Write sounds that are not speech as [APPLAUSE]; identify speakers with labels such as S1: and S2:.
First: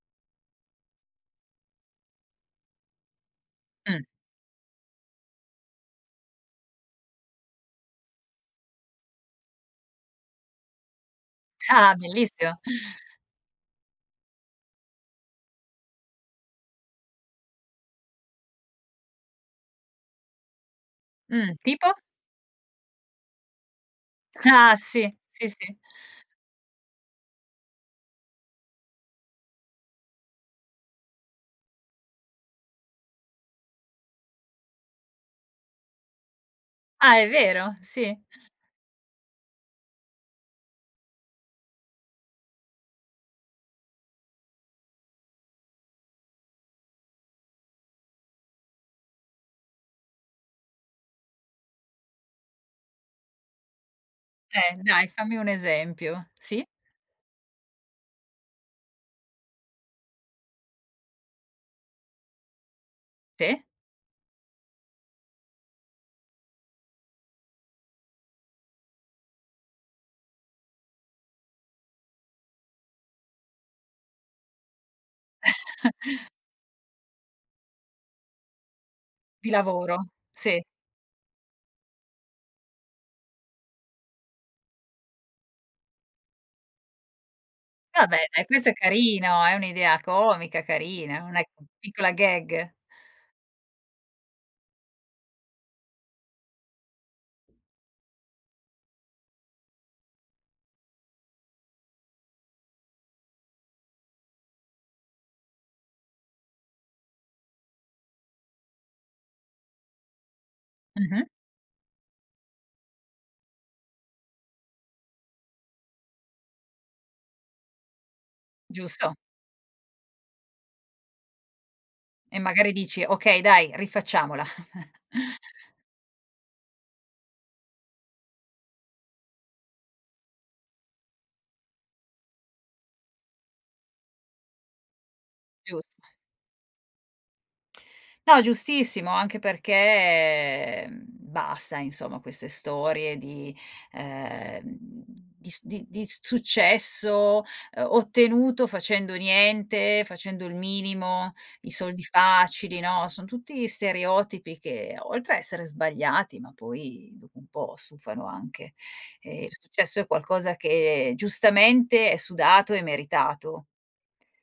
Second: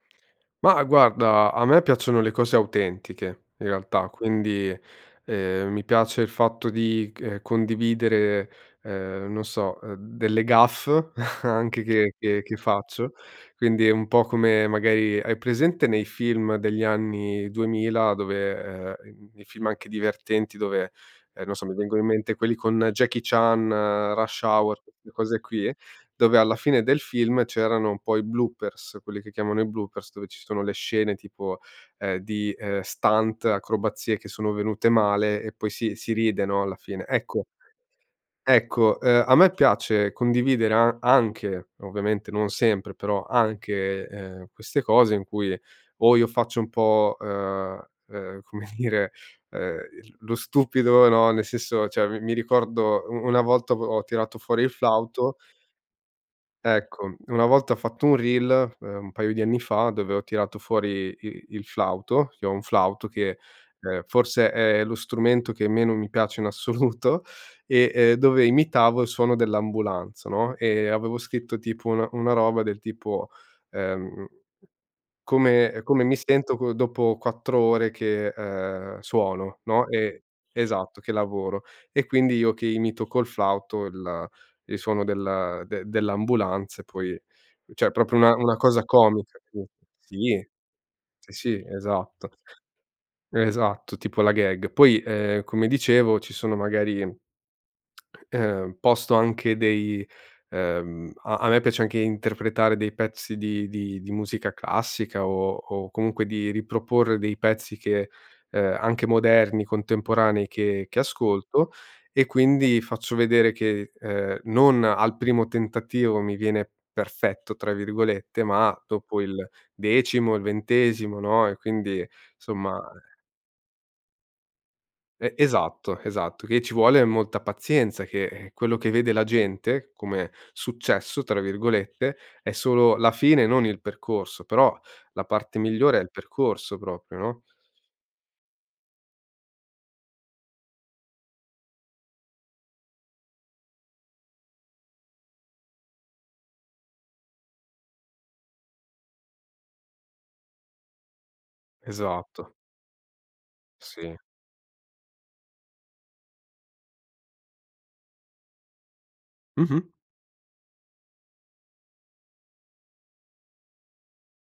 S1: Ma guarda a me piacciono le cose autentiche in
S2: Mh.
S1: realtà, quindi, ehm, mi piace il fatto di c ehm, condividere, ehm, non so, ehm, delle gaffe [CHUCKLES] anche
S2: Ah
S1: che che che
S2: bellissimo.
S1: faccio; quindi è un po' come magari, hai presente nei film degli anni 2000 dove, ehm, n n nei film anche divertenti dove, non
S2: Mh.
S1: so, ehm, mi
S2: Tipo?
S1: vengono in mente quelli con Jackie Chan, Rush
S2: Ah.
S1: Hour, queste
S2: Sì,
S1: cose
S2: sì,
S1: qui,
S2: sì.
S1: dove alla fine del film c'erano poi bloopers, quelli che chiamano i bloopers, dove ci sono le scene tipo, ehm, di, ehm, stunt, acrobazie che sono venute male e poi si si ride no alla fine.
S2: Ah. È
S1: Ecco
S2: vero, sì.
S1: ecco, uhm, a me piace condividere a anche, ovviamente non sempre, però anche, ehm, queste cose in cui o io faccio un po', uhm uhm, come dire, uhm, l lo stupido, no, nel senso cioè mi mi ricordo u una volta ho tirato fuori il
S2: Eh dai,
S1: flauto
S2: fammi un esempio, sì?
S1: Ecco, una volta ho fatto un reel, ehm, un paio di anni fa, dove ho tirato fuori i il flauto, che ho un flauto che,
S2: Sì.
S1: ehm, forse è lo strumento che meno mi piace in assoluto e, ehm, dove imitavo il suono dell'ambulanza, no, e avevo scritto tipo una una roba del tipo, uhm "come ehm,
S2: [CHUCKLES]
S1: come mi sento co dopo 4 ore che, uhm,
S2: Di
S1: suono", no.
S2: lavoro,
S1: E
S2: sì.
S1: esatto, che lavoro. E quindi io che imito col flauto il il suono del de dell'ambulanza e poi cioè
S2: Va
S1: proprio una
S2: bene,
S1: una
S2: questo è
S1: cosa comica
S2: carino, è
S1: sì.
S2: un'idea
S1: Sì eh.
S2: comica, carina,
S1: Sì,
S2: una
S1: sì
S2: piccola
S1: esatto.
S2: gag.
S1: Esatto, tipo la gag. Poi, uhm, come dicevo ci sono magari [SMACKS LIPS] uhm, posto anche dei uhm, a a me piace anche interpretare dei pezzi di di di musica classica o o comunque di riproporre dei pezzi che, uhm, anche moderni, contemporanei che che
S2: Mh-mh.
S1: ascolto, e quindi faccio vedere che, ehm, non al primo tentativo mi viene "perfetto", tra virgolette, ma
S2: Giusto.
S1: dopo il decimo, il ventesimo, no; e quindi
S2: E magari
S1: somma
S2: dici:
S1: e
S2: "Okay dai, rifacciamola". [CHUCKLES]
S1: E esatto, esatto, che ci vuole molta pazienza, che, ehm, quello che vede la gente, come "successo", tra virgolette, è solo la fine, non il percorso; però la parte
S2: Giusto.
S1: migliore è il percorso proprio, no?
S2: No, giustissimo, anche perché, mhmm, basta insomma queste storie di, ehm, di s di di s successo, ehm, ottenuto facendo niente, facendo il minimo, i soldi
S1: Esatto.
S2: facili, no, son tutti
S1: Sì.
S2: stereotipi che, oltre a essere sbagliati, ma poi dopo un po' stufano anche. Ehm, il
S1: Mh-mh.
S2: successo è qualcosa che giustamente è sudato e meritato.